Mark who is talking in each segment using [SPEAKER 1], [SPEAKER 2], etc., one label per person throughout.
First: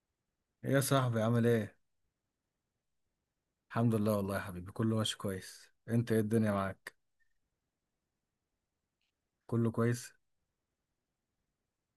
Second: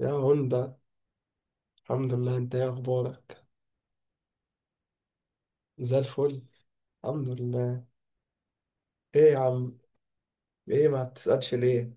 [SPEAKER 1] يا
[SPEAKER 2] ايه
[SPEAKER 1] هوندا.
[SPEAKER 2] يا صاحبي عامل ايه؟
[SPEAKER 1] الحمد لله، انت ايه اخبارك؟
[SPEAKER 2] الحمد لله والله يا حبيبي، كله ماشي كويس،
[SPEAKER 1] زي
[SPEAKER 2] انت ايه
[SPEAKER 1] الفل.
[SPEAKER 2] الدنيا معاك؟
[SPEAKER 1] الحمد لله. ايه يا
[SPEAKER 2] كله
[SPEAKER 1] عم؟
[SPEAKER 2] كويس؟
[SPEAKER 1] ايه، ما تسألش ليه؟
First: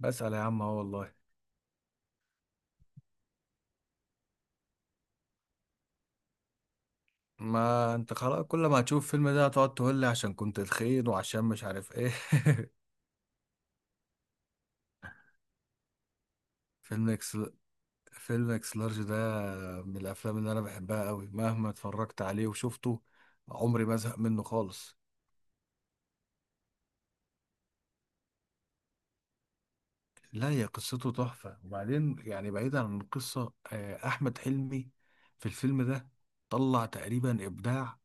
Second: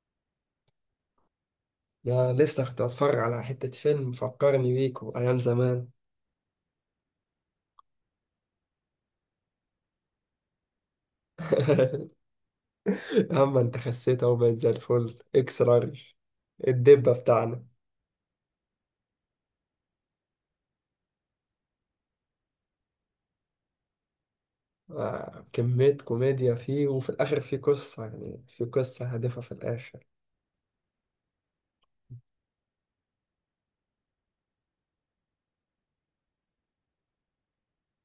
[SPEAKER 2] بسأل يا عم اهو والله.
[SPEAKER 1] ده لسه كنت بتفرج على حتة فيلم فكرني بيكو ايام زمان.
[SPEAKER 2] ما انت خلاص، كل ما هتشوف الفيلم ده هتقعد تقول لي عشان كنت تخين وعشان مش عارف ايه.
[SPEAKER 1] يا عم انت خسيت اهو، بقيت زي الفل اكس لارج،
[SPEAKER 2] فيلم
[SPEAKER 1] الدبة
[SPEAKER 2] اكس
[SPEAKER 1] بتاعنا.
[SPEAKER 2] فيلم اكس لارج ده من الافلام اللي انا بحبها قوي، مهما اتفرجت عليه وشفته عمري ما ازهق منه خالص.
[SPEAKER 1] آه، كمية كوميديا فيه، وفي الآخر فيه قصة، يعني فيه قصة هادفة في الآخر.
[SPEAKER 2] لا، هي قصته تحفة، وبعدين يعني بعيدا عن القصة، أحمد حلمي في الفيلم ده طلع تقريبا إبداع.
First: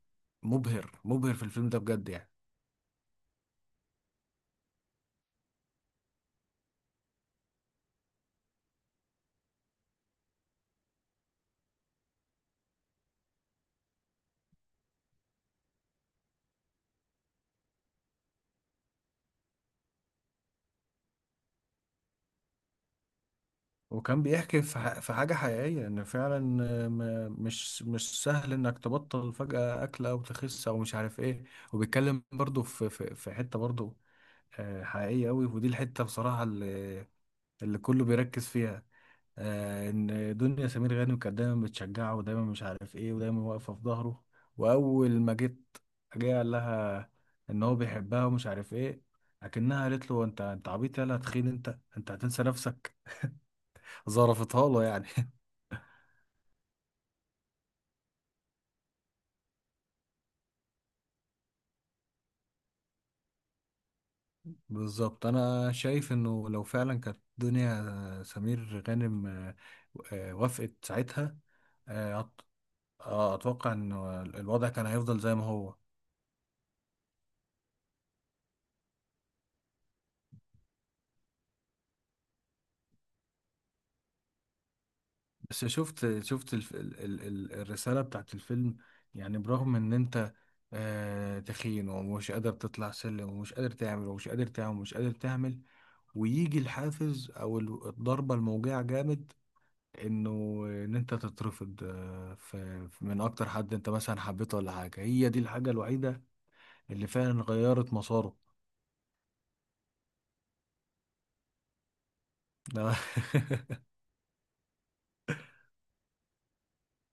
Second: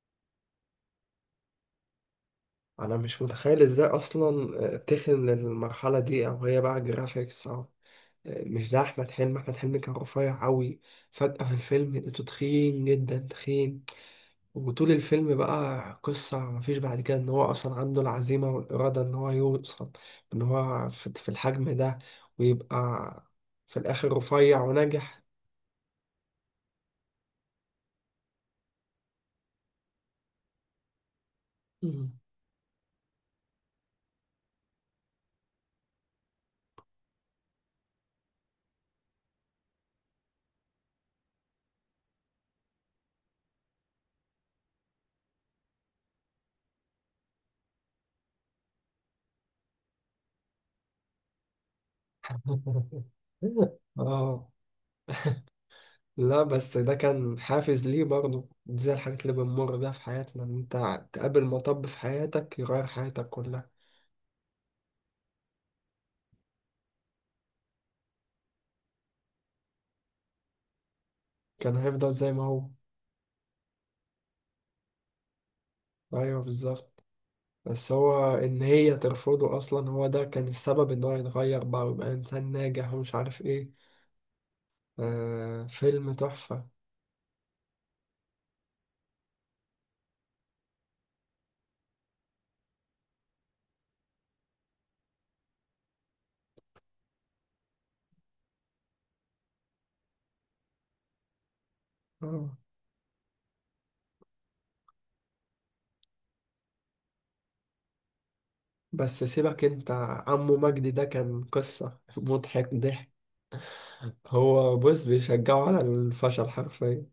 [SPEAKER 2] مبهر مبهر في الفيلم ده بجد يعني.
[SPEAKER 1] أنا مش متخيل إزاي أصلا تخن للمرحلة دي، أو هي بقى جرافيكس أو مش ده. احمد حلمي، احمد حلمي كان رفيع قوي. فجأة في الفيلم لقيته تخين جدا، تخين. وطول الفيلم بقى قصة، مفيش بعد كده ان هو اصلا عنده العزيمة والإرادة ان هو يوصل، ان هو في الحجم ده، ويبقى في الاخر
[SPEAKER 2] وكان
[SPEAKER 1] رفيع
[SPEAKER 2] بيحكي في في
[SPEAKER 1] وناجح.
[SPEAKER 2] حاجة حقيقية، إن فعلا مش سهل إنك تبطل فجأة أكل أو تخس أو مش عارف إيه.
[SPEAKER 1] مم.
[SPEAKER 2] وبيتكلم برضه في حتة برضه حقيقية أوي، ودي الحتة بصراحة اللي كله بيركز فيها. ان دنيا سمير غانم كانت دايما بتشجعه، ودايما مش عارف ايه، ودايما واقفه في ظهره. واول ما جه قال لها ان هو بيحبها ومش عارف ايه. لكنها قالت له انت عبيط، يلا تخين انت هتنسى نفسك.
[SPEAKER 1] اه.
[SPEAKER 2] ظرفتها له يعني.
[SPEAKER 1] لا، بس ده كان حافز ليه برضه، دي زي الحاجات اللي بنمر بيها في حياتنا، ان انت تقابل مطب في حياتك يغير حياتك كلها.
[SPEAKER 2] بالظبط، انا شايف انه لو فعلا كانت دنيا سمير غانم وافقت ساعتها،
[SPEAKER 1] كان هيفضل
[SPEAKER 2] آه،
[SPEAKER 1] زي ما
[SPEAKER 2] أت-
[SPEAKER 1] هو.
[SPEAKER 2] اتوقع ان الوضع كان هيفضل زي ما هو.
[SPEAKER 1] ايوه بالظبط. بس هو ان هي ترفضه اصلا، هو ده كان السبب ان هو يتغير بقى ويبقى انسان ناجح ومش عارف ايه.
[SPEAKER 2] بس
[SPEAKER 1] آه، فيلم
[SPEAKER 2] شفت
[SPEAKER 1] تحفة.
[SPEAKER 2] الف... ال... ال... ال- الرسالة بتاعت الفيلم، يعني برغم ان انت تخين ومش قادر تطلع سلم، ومش قادر تعمل، ومش قادر تعمل، ومش قادر تعمل، ويجي الحافز او الضربة الموجعة جامد. انه ان انت تترفض
[SPEAKER 1] آه.
[SPEAKER 2] من اكتر حد انت مثلا حبيته ولا حاجة، هي دي الحاجة الوحيدة اللي فعلا غيرت مساره.
[SPEAKER 1] بس سيبك انت، عمو مجدي ده كان قصة. مضحك
[SPEAKER 2] ده.
[SPEAKER 1] ضحك. هو بص بيشجعه على الفشل حرفيا.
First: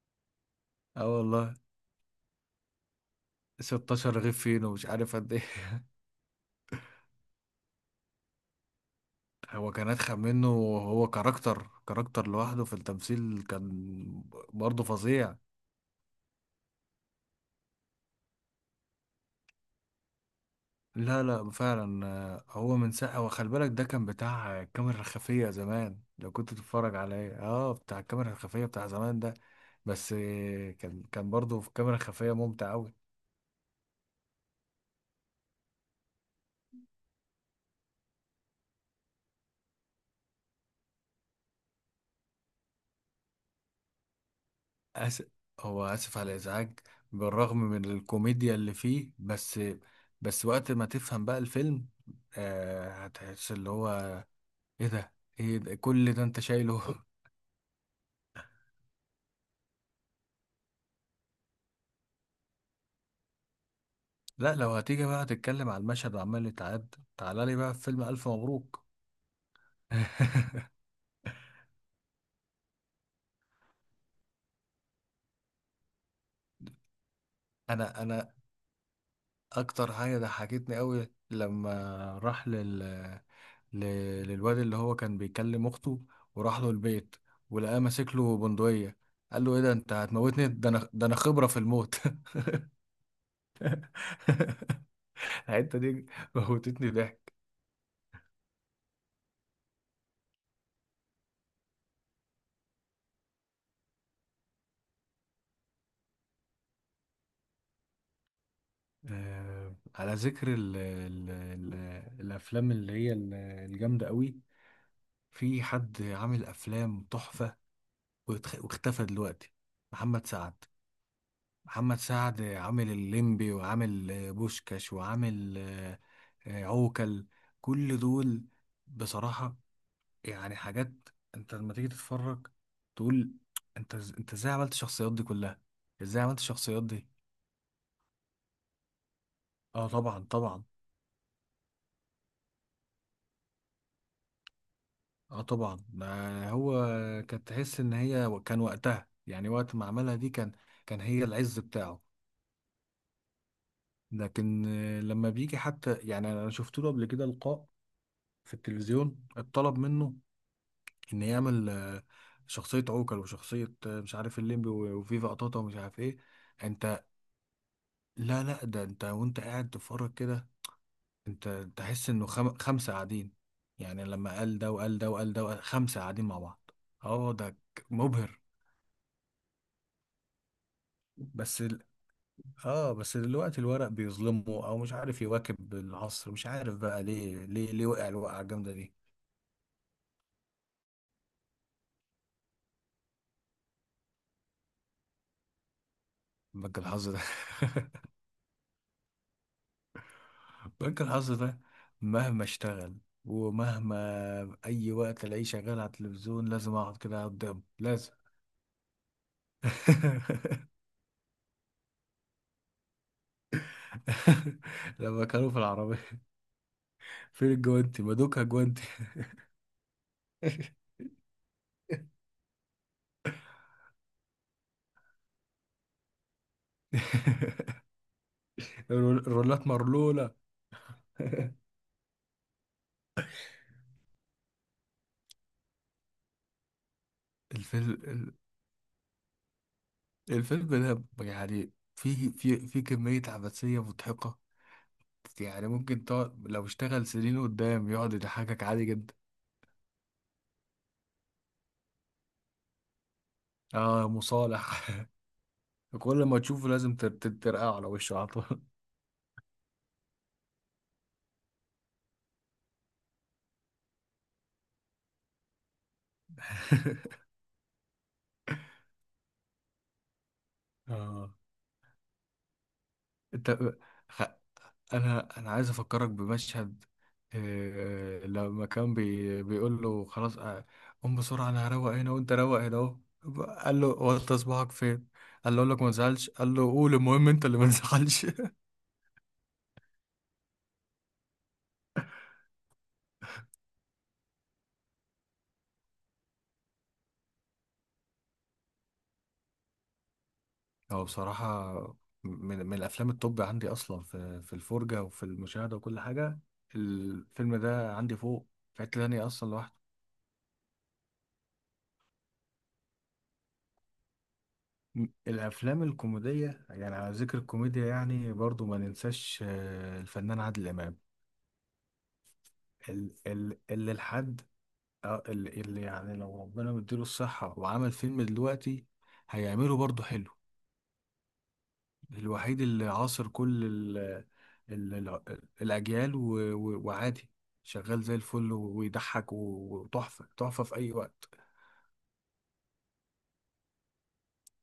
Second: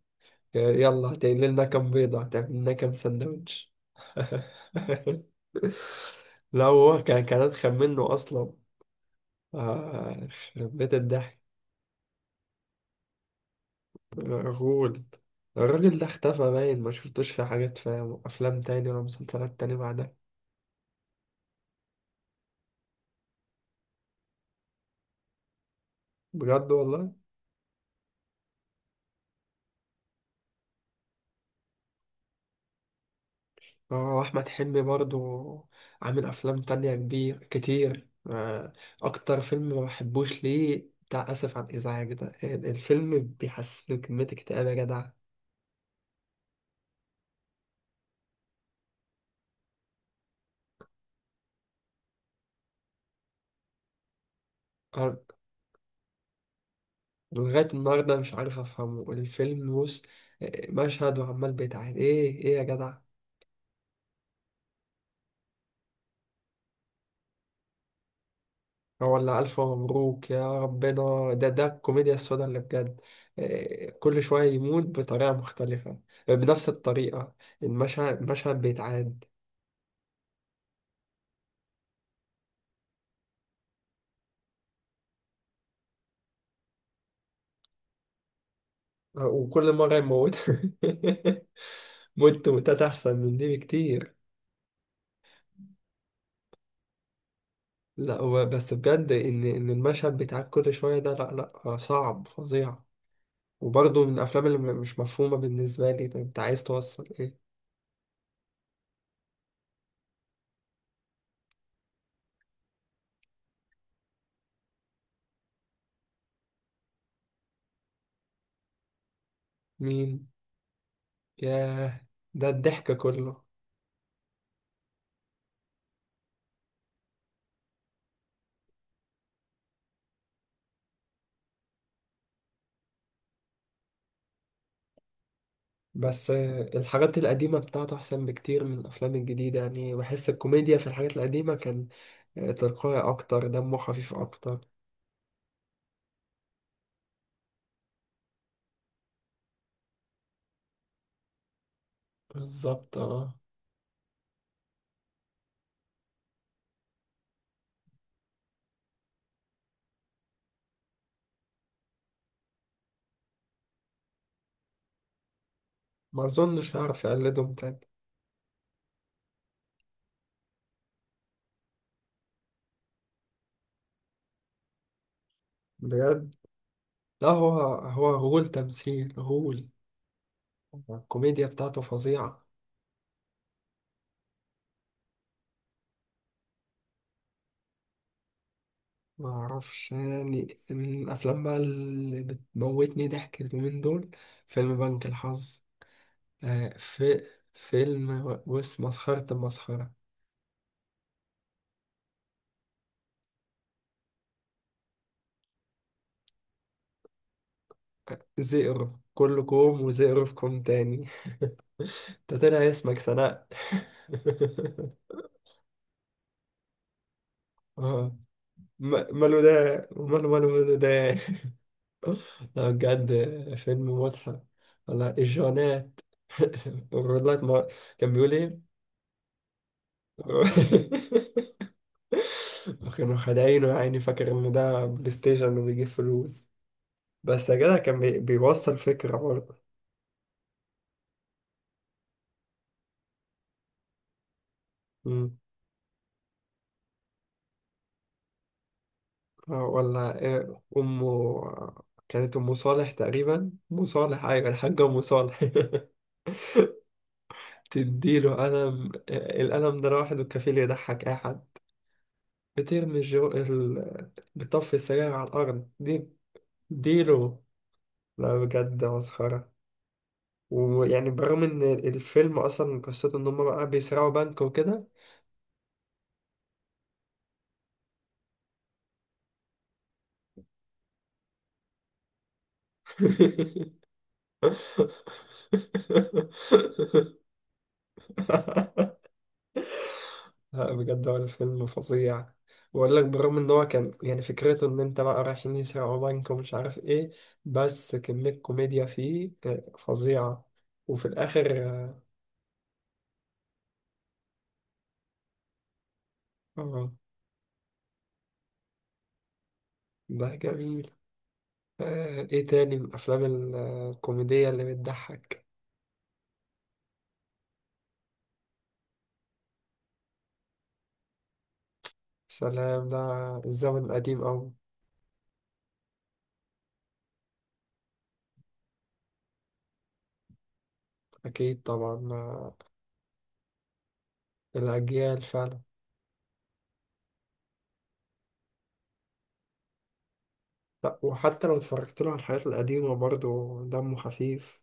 [SPEAKER 2] اه
[SPEAKER 1] يلا، هتقللنا
[SPEAKER 2] والله،
[SPEAKER 1] لنا كام بيضة؟ هتعمل لنا كام سندوتش؟
[SPEAKER 2] 16 رغيف فين ومش عارف قد ايه.
[SPEAKER 1] لو هو كان اتخن منه اصلا.
[SPEAKER 2] هو كان
[SPEAKER 1] آه،
[SPEAKER 2] أدخل منه.
[SPEAKER 1] يخرب بيت
[SPEAKER 2] هو
[SPEAKER 1] الضحك.
[SPEAKER 2] كاركتر، كاركتر لوحده في التمثيل، كان برضه
[SPEAKER 1] الراجل،
[SPEAKER 2] فظيع.
[SPEAKER 1] الراجل ده اختفى، باين ما شفتوش في حاجات، في افلام تاني ولا مسلسلات تاني بعدها.
[SPEAKER 2] لا لا، فعلا هو من ساعة، وخلي بالك ده كان بتاع الكاميرا الخفية زمان، لو كنت
[SPEAKER 1] بجد
[SPEAKER 2] تتفرج
[SPEAKER 1] والله.
[SPEAKER 2] عليه اه بتاع الكاميرا الخفية بتاع زمان ده. بس كان برضه في كاميرا خفية ممتع أوي.
[SPEAKER 1] اه، احمد حلمي برضو عامل افلام تانية كبير كتير. آه، اكتر فيلم ما بحبوش ليه بتاع اسف على الازعاج ده، الفيلم بيحسسني بكمية اكتئاب يا جدع.
[SPEAKER 2] أس... هو آسف على الإزعاج، بالرغم من الكوميديا اللي فيه، بس وقت ما تفهم بقى الفيلم هتحس اللي هو ايه ده،
[SPEAKER 1] أنا
[SPEAKER 2] ايه ده، كل ده انت شايله.
[SPEAKER 1] لغاية النهاردة مش عارف افهمه الفيلم، بص مشهد وعمال بيتعاد، ايه ايه يا جدع؟
[SPEAKER 2] لا، لو هتيجي بقى تتكلم على المشهد وعمال يتعاد، تعالى لي بقى في فيلم ألف مبروك.
[SPEAKER 1] ولا ألف مبروك يا ربنا، ده، ده الكوميديا السوداء اللي بجد. إيه، كل شوية يموت بطريقة مختلفة، آه، بنفس الطريقة،
[SPEAKER 2] انا
[SPEAKER 1] المشهد،
[SPEAKER 2] انا
[SPEAKER 1] المشهد بيتعاد.
[SPEAKER 2] اكتر حاجه ضحكتني قوي لما راح ل... للواد اللي هو كان بيكلم اخته، وراح له البيت ولقاه ماسك له بندقيه،
[SPEAKER 1] آه،
[SPEAKER 2] قال له ايه
[SPEAKER 1] وكل
[SPEAKER 2] ده انت
[SPEAKER 1] مرة يموت.
[SPEAKER 2] هتموتني، ده انا، ده انا خبره في الموت.
[SPEAKER 1] موت موتات أحسن من دي بكتير.
[SPEAKER 2] الحته دي موتتني ضحك.
[SPEAKER 1] لا، هو بس بجد إن المشهد بيتعاد كل شوية ده، لا لا، آه، صعب فظيع. وبرضه من الأفلام اللي مش مفهومة بالنسبة لي، ده أنت عايز توصل إيه؟
[SPEAKER 2] على ذكر الافلام اللي هي الجامده قوي، في حد عامل افلام تحفه واختفى دلوقتي.
[SPEAKER 1] مين؟
[SPEAKER 2] محمد سعد. محمد
[SPEAKER 1] ياه.
[SPEAKER 2] سعد
[SPEAKER 1] ده
[SPEAKER 2] عامل
[SPEAKER 1] الضحك كله.
[SPEAKER 2] الليمبي، وعامل بوشكاش، وعامل عوكل. كل دول بصراحة، يعني حاجات انت لما تيجي تتفرج تقول انت ازاي عملت الشخصيات دي كلها؟ ازاي
[SPEAKER 1] بس
[SPEAKER 2] عملت
[SPEAKER 1] آه،
[SPEAKER 2] الشخصيات دي؟
[SPEAKER 1] الحاجات القديمة بتاعته أحسن بكتير من الأفلام الجديدة،
[SPEAKER 2] اه
[SPEAKER 1] يعني
[SPEAKER 2] طبعا
[SPEAKER 1] بحس
[SPEAKER 2] طبعا.
[SPEAKER 1] الكوميديا في الحاجات القديمة كان آه، تلقائي أكتر، دمه خفيف أكتر.
[SPEAKER 2] اه طبعا، ما هو كانت تحس ان هي كان وقتها، يعني وقت ما عملها دي، كان هي العز بتاعه.
[SPEAKER 1] بالظبط اه.
[SPEAKER 2] لكن لما بيجي حتى، يعني انا شفت له قبل كده لقاء في التلفزيون اتطلب منه ان يعمل شخصية عوكل وشخصية مش عارف الليمبي وفيفا قطاطا ومش عارف ايه.
[SPEAKER 1] ما أظنش
[SPEAKER 2] انت،
[SPEAKER 1] هعرف أقلدهم تاني.
[SPEAKER 2] لا لا، ده انت وانت قاعد تتفرج كده انت تحس انه خمسة قاعدين، يعني لما قال ده وقال ده وقال ده وقال خمسة قاعدين
[SPEAKER 1] بجد.
[SPEAKER 2] مع بعض.
[SPEAKER 1] لا،
[SPEAKER 2] اه
[SPEAKER 1] هو
[SPEAKER 2] ده
[SPEAKER 1] هو
[SPEAKER 2] مبهر.
[SPEAKER 1] هول تمثيل، هول. الكوميديا
[SPEAKER 2] بس
[SPEAKER 1] بتاعته
[SPEAKER 2] ال...
[SPEAKER 1] فظيعة.
[SPEAKER 2] اه بس دلوقتي الورق بيظلمه او مش عارف يواكب العصر، مش عارف بقى ليه ليه ليه وقع الوقعة الجامدة دي.
[SPEAKER 1] ما أعرفش، يعني من الأفلام بقى اللي بتموتني ضحك اليومين دول فيلم بنك الحظ. آه،
[SPEAKER 2] بجد. الحظ ده
[SPEAKER 1] في فيلم، وش مسخرة المسخرة.
[SPEAKER 2] بنك الحظ ده، مهما اشتغل ومهما اي وقت الاقيه شغال على التلفزيون لازم اقعد كده قدامه، لازم.
[SPEAKER 1] زئر كلكم وزئرفكم تاني. ده طلع اسمك سناء.
[SPEAKER 2] لما كانوا في العربية، فين الجوانتي
[SPEAKER 1] اه.
[SPEAKER 2] مدوكها جوانتي.
[SPEAKER 1] ماله ده؟ ماله ماله ماله ده. لا بجد، فيلم مضحك. ولا الجونات. الرولات، ما كان بيقول ايه.
[SPEAKER 2] الرولات مرلولة.
[SPEAKER 1] كانوا خدعينه يعني، فاكر ان ده بلاي ستيشن وبيجيب فلوس. بس يا جدع
[SPEAKER 2] الفيلم
[SPEAKER 1] كان
[SPEAKER 2] ال-
[SPEAKER 1] بيوصل فكرة برضه.
[SPEAKER 2] الفيلم ده يعني فيه كمية عبثية مضحكة، يعني ممكن تقعد لو اشتغل سنين قدام يقعد يضحكك عادي جدا.
[SPEAKER 1] آه، ولا إيه أمه؟ كانت أم صالح تقريبا، أم
[SPEAKER 2] اه
[SPEAKER 1] صالح، أيوة، الحاجة
[SPEAKER 2] مصالح.
[SPEAKER 1] أم صالح.
[SPEAKER 2] كل ما تشوفه لازم ترقع على وشه على
[SPEAKER 1] تديله
[SPEAKER 2] طول.
[SPEAKER 1] قلم، آه، القلم ده لوحده كفيل يضحك أي حد. بترمي الجو بتطفي السجاير على الأرض دي، اديله. لا بجد، مسخرة. ويعني
[SPEAKER 2] اه،
[SPEAKER 1] برغم إن الفيلم أصلا قصته إن هما
[SPEAKER 2] انت
[SPEAKER 1] بقى بيسرقوا
[SPEAKER 2] خ...
[SPEAKER 1] بنك وكده.
[SPEAKER 2] انا عايز افكرك بمشهد، لما كان بيقول له خلاص، قوم بسرعه، انا هروق هنا وانت روق هنا اهو. قال له هو انت صباعك فين؟ قال له اقول لك ما تزعلش، قال له قول المهم انت اللي ما تزعلش.
[SPEAKER 1] لا بجد، هو الفيلم فظيع. بقول لك، بالرغم ان هو كان يعني فكرته ان انت بقى رايحين يسرقوا بنك ومش عارف ايه، بس كمية كوميديا فيه آه، فظيعة. وفي
[SPEAKER 2] هو
[SPEAKER 1] الاخر،
[SPEAKER 2] بصراحه
[SPEAKER 1] اه،
[SPEAKER 2] من الافلام التوب عندي اصلا، في الفرجه وفي المشاهده وكل حاجه.
[SPEAKER 1] آه،
[SPEAKER 2] الفيلم ده عندي فوق، في حته تانية اصلا لوحده.
[SPEAKER 1] ده جميل. آه، ايه تاني من الافلام الكوميدية اللي بتضحك؟
[SPEAKER 2] الافلام الكوميديه، يعني على ذكر الكوميديا، يعني برضو ما ننساش الفنان عادل امام،
[SPEAKER 1] سلام، ده الزمن
[SPEAKER 2] اللي
[SPEAKER 1] القديم
[SPEAKER 2] لحد
[SPEAKER 1] اوي.
[SPEAKER 2] اللي يعني لو ربنا مديله الصحه وعمل فيلم دلوقتي هيعمله برضو حلو.
[SPEAKER 1] اكيد طبعا، آه،
[SPEAKER 2] الوحيد اللي عاصر كل ال ال ال
[SPEAKER 1] الاجيال فعلا.
[SPEAKER 2] الاجيال وعادي، شغال زي الفل ويضحك وتحفه تحفه في اي
[SPEAKER 1] لا،
[SPEAKER 2] وقت.
[SPEAKER 1] وحتى لو اتفرجت له على الحاجات القديمة برضه دمه خفيف.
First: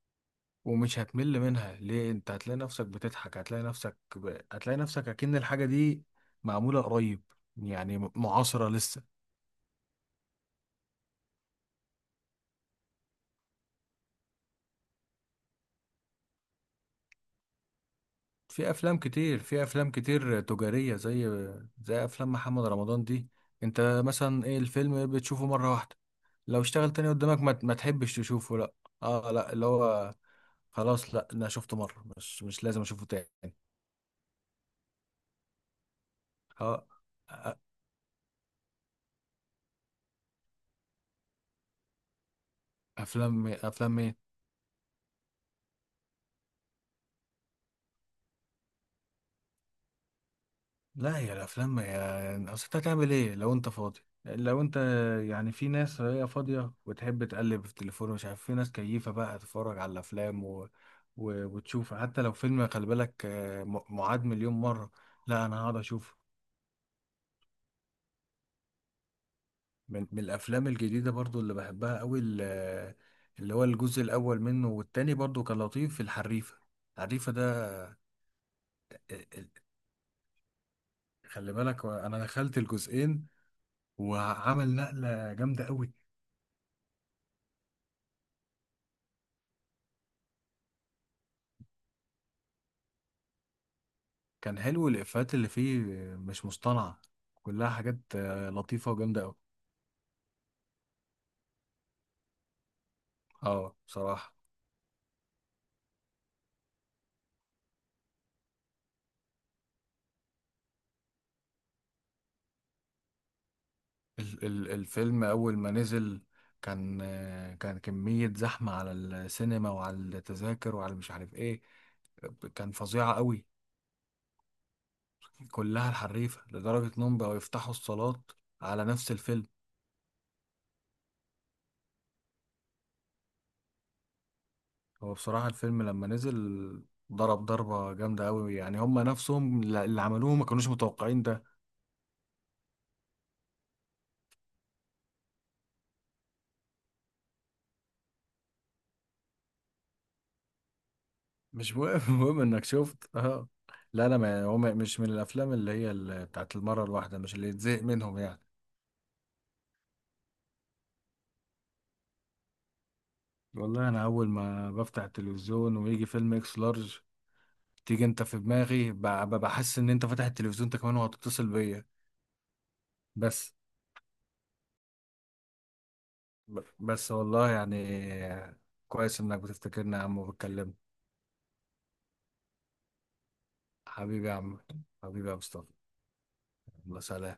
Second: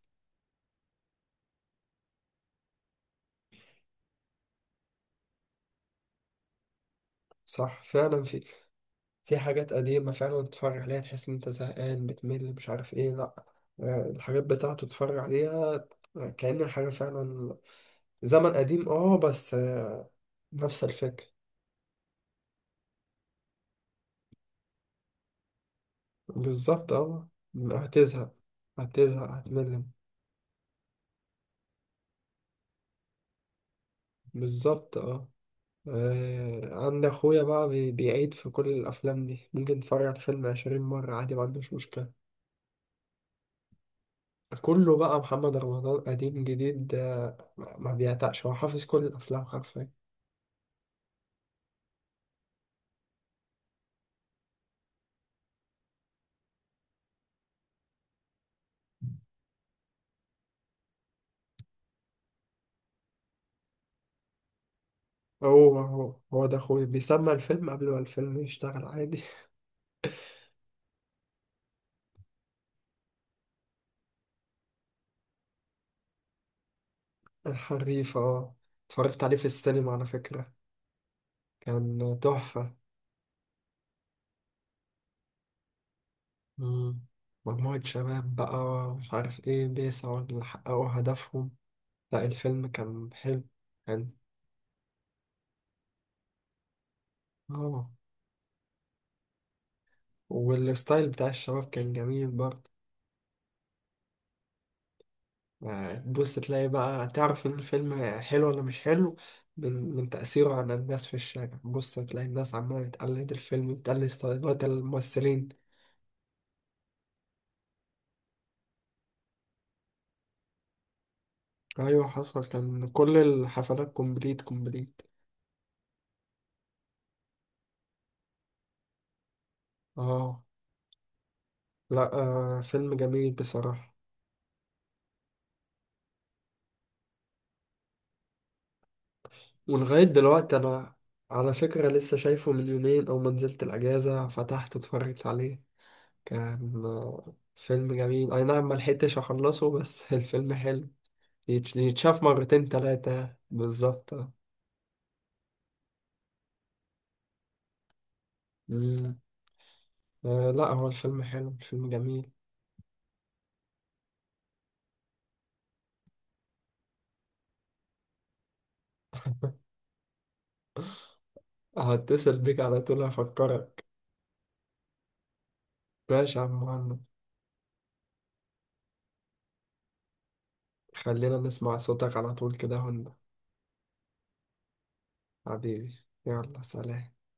[SPEAKER 2] ومش هتمل منها، ليه؟ انت هتلاقي نفسك بتضحك، هتلاقي نفسك هتلاقي نفسك اكن الحاجة دي معمولة قريب،
[SPEAKER 1] صح
[SPEAKER 2] يعني
[SPEAKER 1] فعلا، في،
[SPEAKER 2] معاصرة لسه.
[SPEAKER 1] في حاجات قديمة فعلا تتفرج عليها تحس إن أنت زهقان، بتمل مش عارف إيه. لأ، آه، الحاجات بتاعته تتفرج عليها كأن الحاجة فعلا زمن قديم. أه، بس
[SPEAKER 2] في افلام
[SPEAKER 1] آه،
[SPEAKER 2] كتير
[SPEAKER 1] نفس
[SPEAKER 2] تجارية،
[SPEAKER 1] الفكرة.
[SPEAKER 2] زي افلام محمد رمضان دي انت مثلا، ايه، الفيلم بتشوفه مرة واحدة، لو اشتغل
[SPEAKER 1] بالظبط
[SPEAKER 2] تاني
[SPEAKER 1] أه.
[SPEAKER 2] قدامك ما تحبش
[SPEAKER 1] هتزهق.
[SPEAKER 2] تشوفه، لا. اه،
[SPEAKER 1] هتزهق،
[SPEAKER 2] لا، اللي
[SPEAKER 1] هتمل.
[SPEAKER 2] هو خلاص، لا انا شفته مرة، مش لازم اشوفه تاني.
[SPEAKER 1] بالظبط أه. آه،
[SPEAKER 2] اه
[SPEAKER 1] عند أخويا بقى بيعيد في كل الأفلام دي، ممكن تتفرج على الفيلم 20 مرة عادي، ما عندوش مشكلة.
[SPEAKER 2] افلام مين؟
[SPEAKER 1] كله بقى محمد رمضان، قديم جديد، آه، ما بيعتقش، هو حافظ كل الأفلام حرفيا.
[SPEAKER 2] لا، هي الافلام ما هي، يعني اصل انت هتعمل ايه لو انت فاضي، لو انت يعني، في ناس هي فاضيه وتحب تقلب في التليفون، مش عارف، في ناس كيفه بقى تتفرج على الافلام وتشوف حتى لو فيلم، خلي بالك معاد مليون مره، لا انا هقعد
[SPEAKER 1] هو هو
[SPEAKER 2] اشوفه.
[SPEAKER 1] هو ده اخويا، بيسمع الفيلم قبل ما الفيلم يشتغل عادي.
[SPEAKER 2] من الافلام الجديده برضو اللي بحبها قوي، اللي هو الجزء الاول منه والتاني برضو كان لطيف، في الحريفه. الحريفه ده،
[SPEAKER 1] الحريف، اه.
[SPEAKER 2] آه،
[SPEAKER 1] اتفرجت عليه
[SPEAKER 2] آه،
[SPEAKER 1] في السينما على فكرة،
[SPEAKER 2] خلي بالك
[SPEAKER 1] كان
[SPEAKER 2] انا دخلت
[SPEAKER 1] تحفة.
[SPEAKER 2] الجزئين، وعمل نقله جامده قوي.
[SPEAKER 1] مم. مجموعة شباب بقى، مش عارف ايه، بيسعوا لحققوا هدفهم. لا، الفيلم كان حلو، كان
[SPEAKER 2] كان حلو، الإفيهات اللي فيه مش مصطنعة، كلها
[SPEAKER 1] اه.
[SPEAKER 2] حاجات لطيفة وجامدة أوي.
[SPEAKER 1] والستايل بتاع الشباب كان جميل برضه.
[SPEAKER 2] اه بصراحة،
[SPEAKER 1] يعني تبص تلاقي بقى، تعرف ان الفيلم حلو ولا مش حلو من تأثيره على الناس في الشارع. بص تلاقي الناس عمالة تقلد الفيلم، تقلد
[SPEAKER 2] ال
[SPEAKER 1] ستايلات
[SPEAKER 2] ال الفيلم أول
[SPEAKER 1] الممثلين.
[SPEAKER 2] ما نزل كان كمية زحمة على السينما وعلى التذاكر وعلى مش عارف ايه.
[SPEAKER 1] ايوه حصل،
[SPEAKER 2] كان
[SPEAKER 1] كان
[SPEAKER 2] فظيعة
[SPEAKER 1] كل
[SPEAKER 2] أوي
[SPEAKER 1] الحفلات كومبليت كومبليت.
[SPEAKER 2] كلها الحريفة، لدرجة إنهم بقوا يفتحوا الصالات على نفس الفيلم.
[SPEAKER 1] اه، لا، آه فيلم جميل بصراحة.
[SPEAKER 2] هو بصراحة الفيلم لما نزل ضرب ضربة جامدة أوي، يعني هم نفسهم اللي
[SPEAKER 1] ولغاية
[SPEAKER 2] عملوه ما
[SPEAKER 1] دلوقتي
[SPEAKER 2] كانوش
[SPEAKER 1] انا،
[SPEAKER 2] متوقعين ده.
[SPEAKER 1] على فكرة، لسه شايفه من يومين، او ما نزلت الاجازة فتحت اتفرجت عليه. كان آه فيلم جميل، اي نعم ما لحقتش اخلصه بس. الفيلم حلو.
[SPEAKER 2] مش مهم.
[SPEAKER 1] يتشاف
[SPEAKER 2] المهم انك
[SPEAKER 1] مرتين
[SPEAKER 2] شفت،
[SPEAKER 1] تلاتة
[SPEAKER 2] اه. لا
[SPEAKER 1] بالظبط.
[SPEAKER 2] انا ما،
[SPEAKER 1] آه.
[SPEAKER 2] يعني هو مش من الافلام اللي هي بتاعت المره الواحده، مش اللي يتزهق منهم يعني.
[SPEAKER 1] مم. آه، لا، هو الفيلم حلو، الفيلم جميل.
[SPEAKER 2] والله انا اول ما بفتح التلفزيون ويجي فيلم اكس لارج تيجي انت في دماغي، بحس ان انت فاتح التلفزيون انت كمان وهتتصل بيا.
[SPEAKER 1] هتصل بيك على طول،
[SPEAKER 2] بس
[SPEAKER 1] هفكرك. ماشي يا عم مهند.
[SPEAKER 2] بس والله يعني كويس انك بتفتكرنا يا عم وبتكلمنا.
[SPEAKER 1] خلينا نسمع صوتك على طول كده.
[SPEAKER 2] حبيبي يا عم، حبيبي يا مصطفى.
[SPEAKER 1] حبيبي، يلا
[SPEAKER 2] الله
[SPEAKER 1] سلام.
[SPEAKER 2] سلام.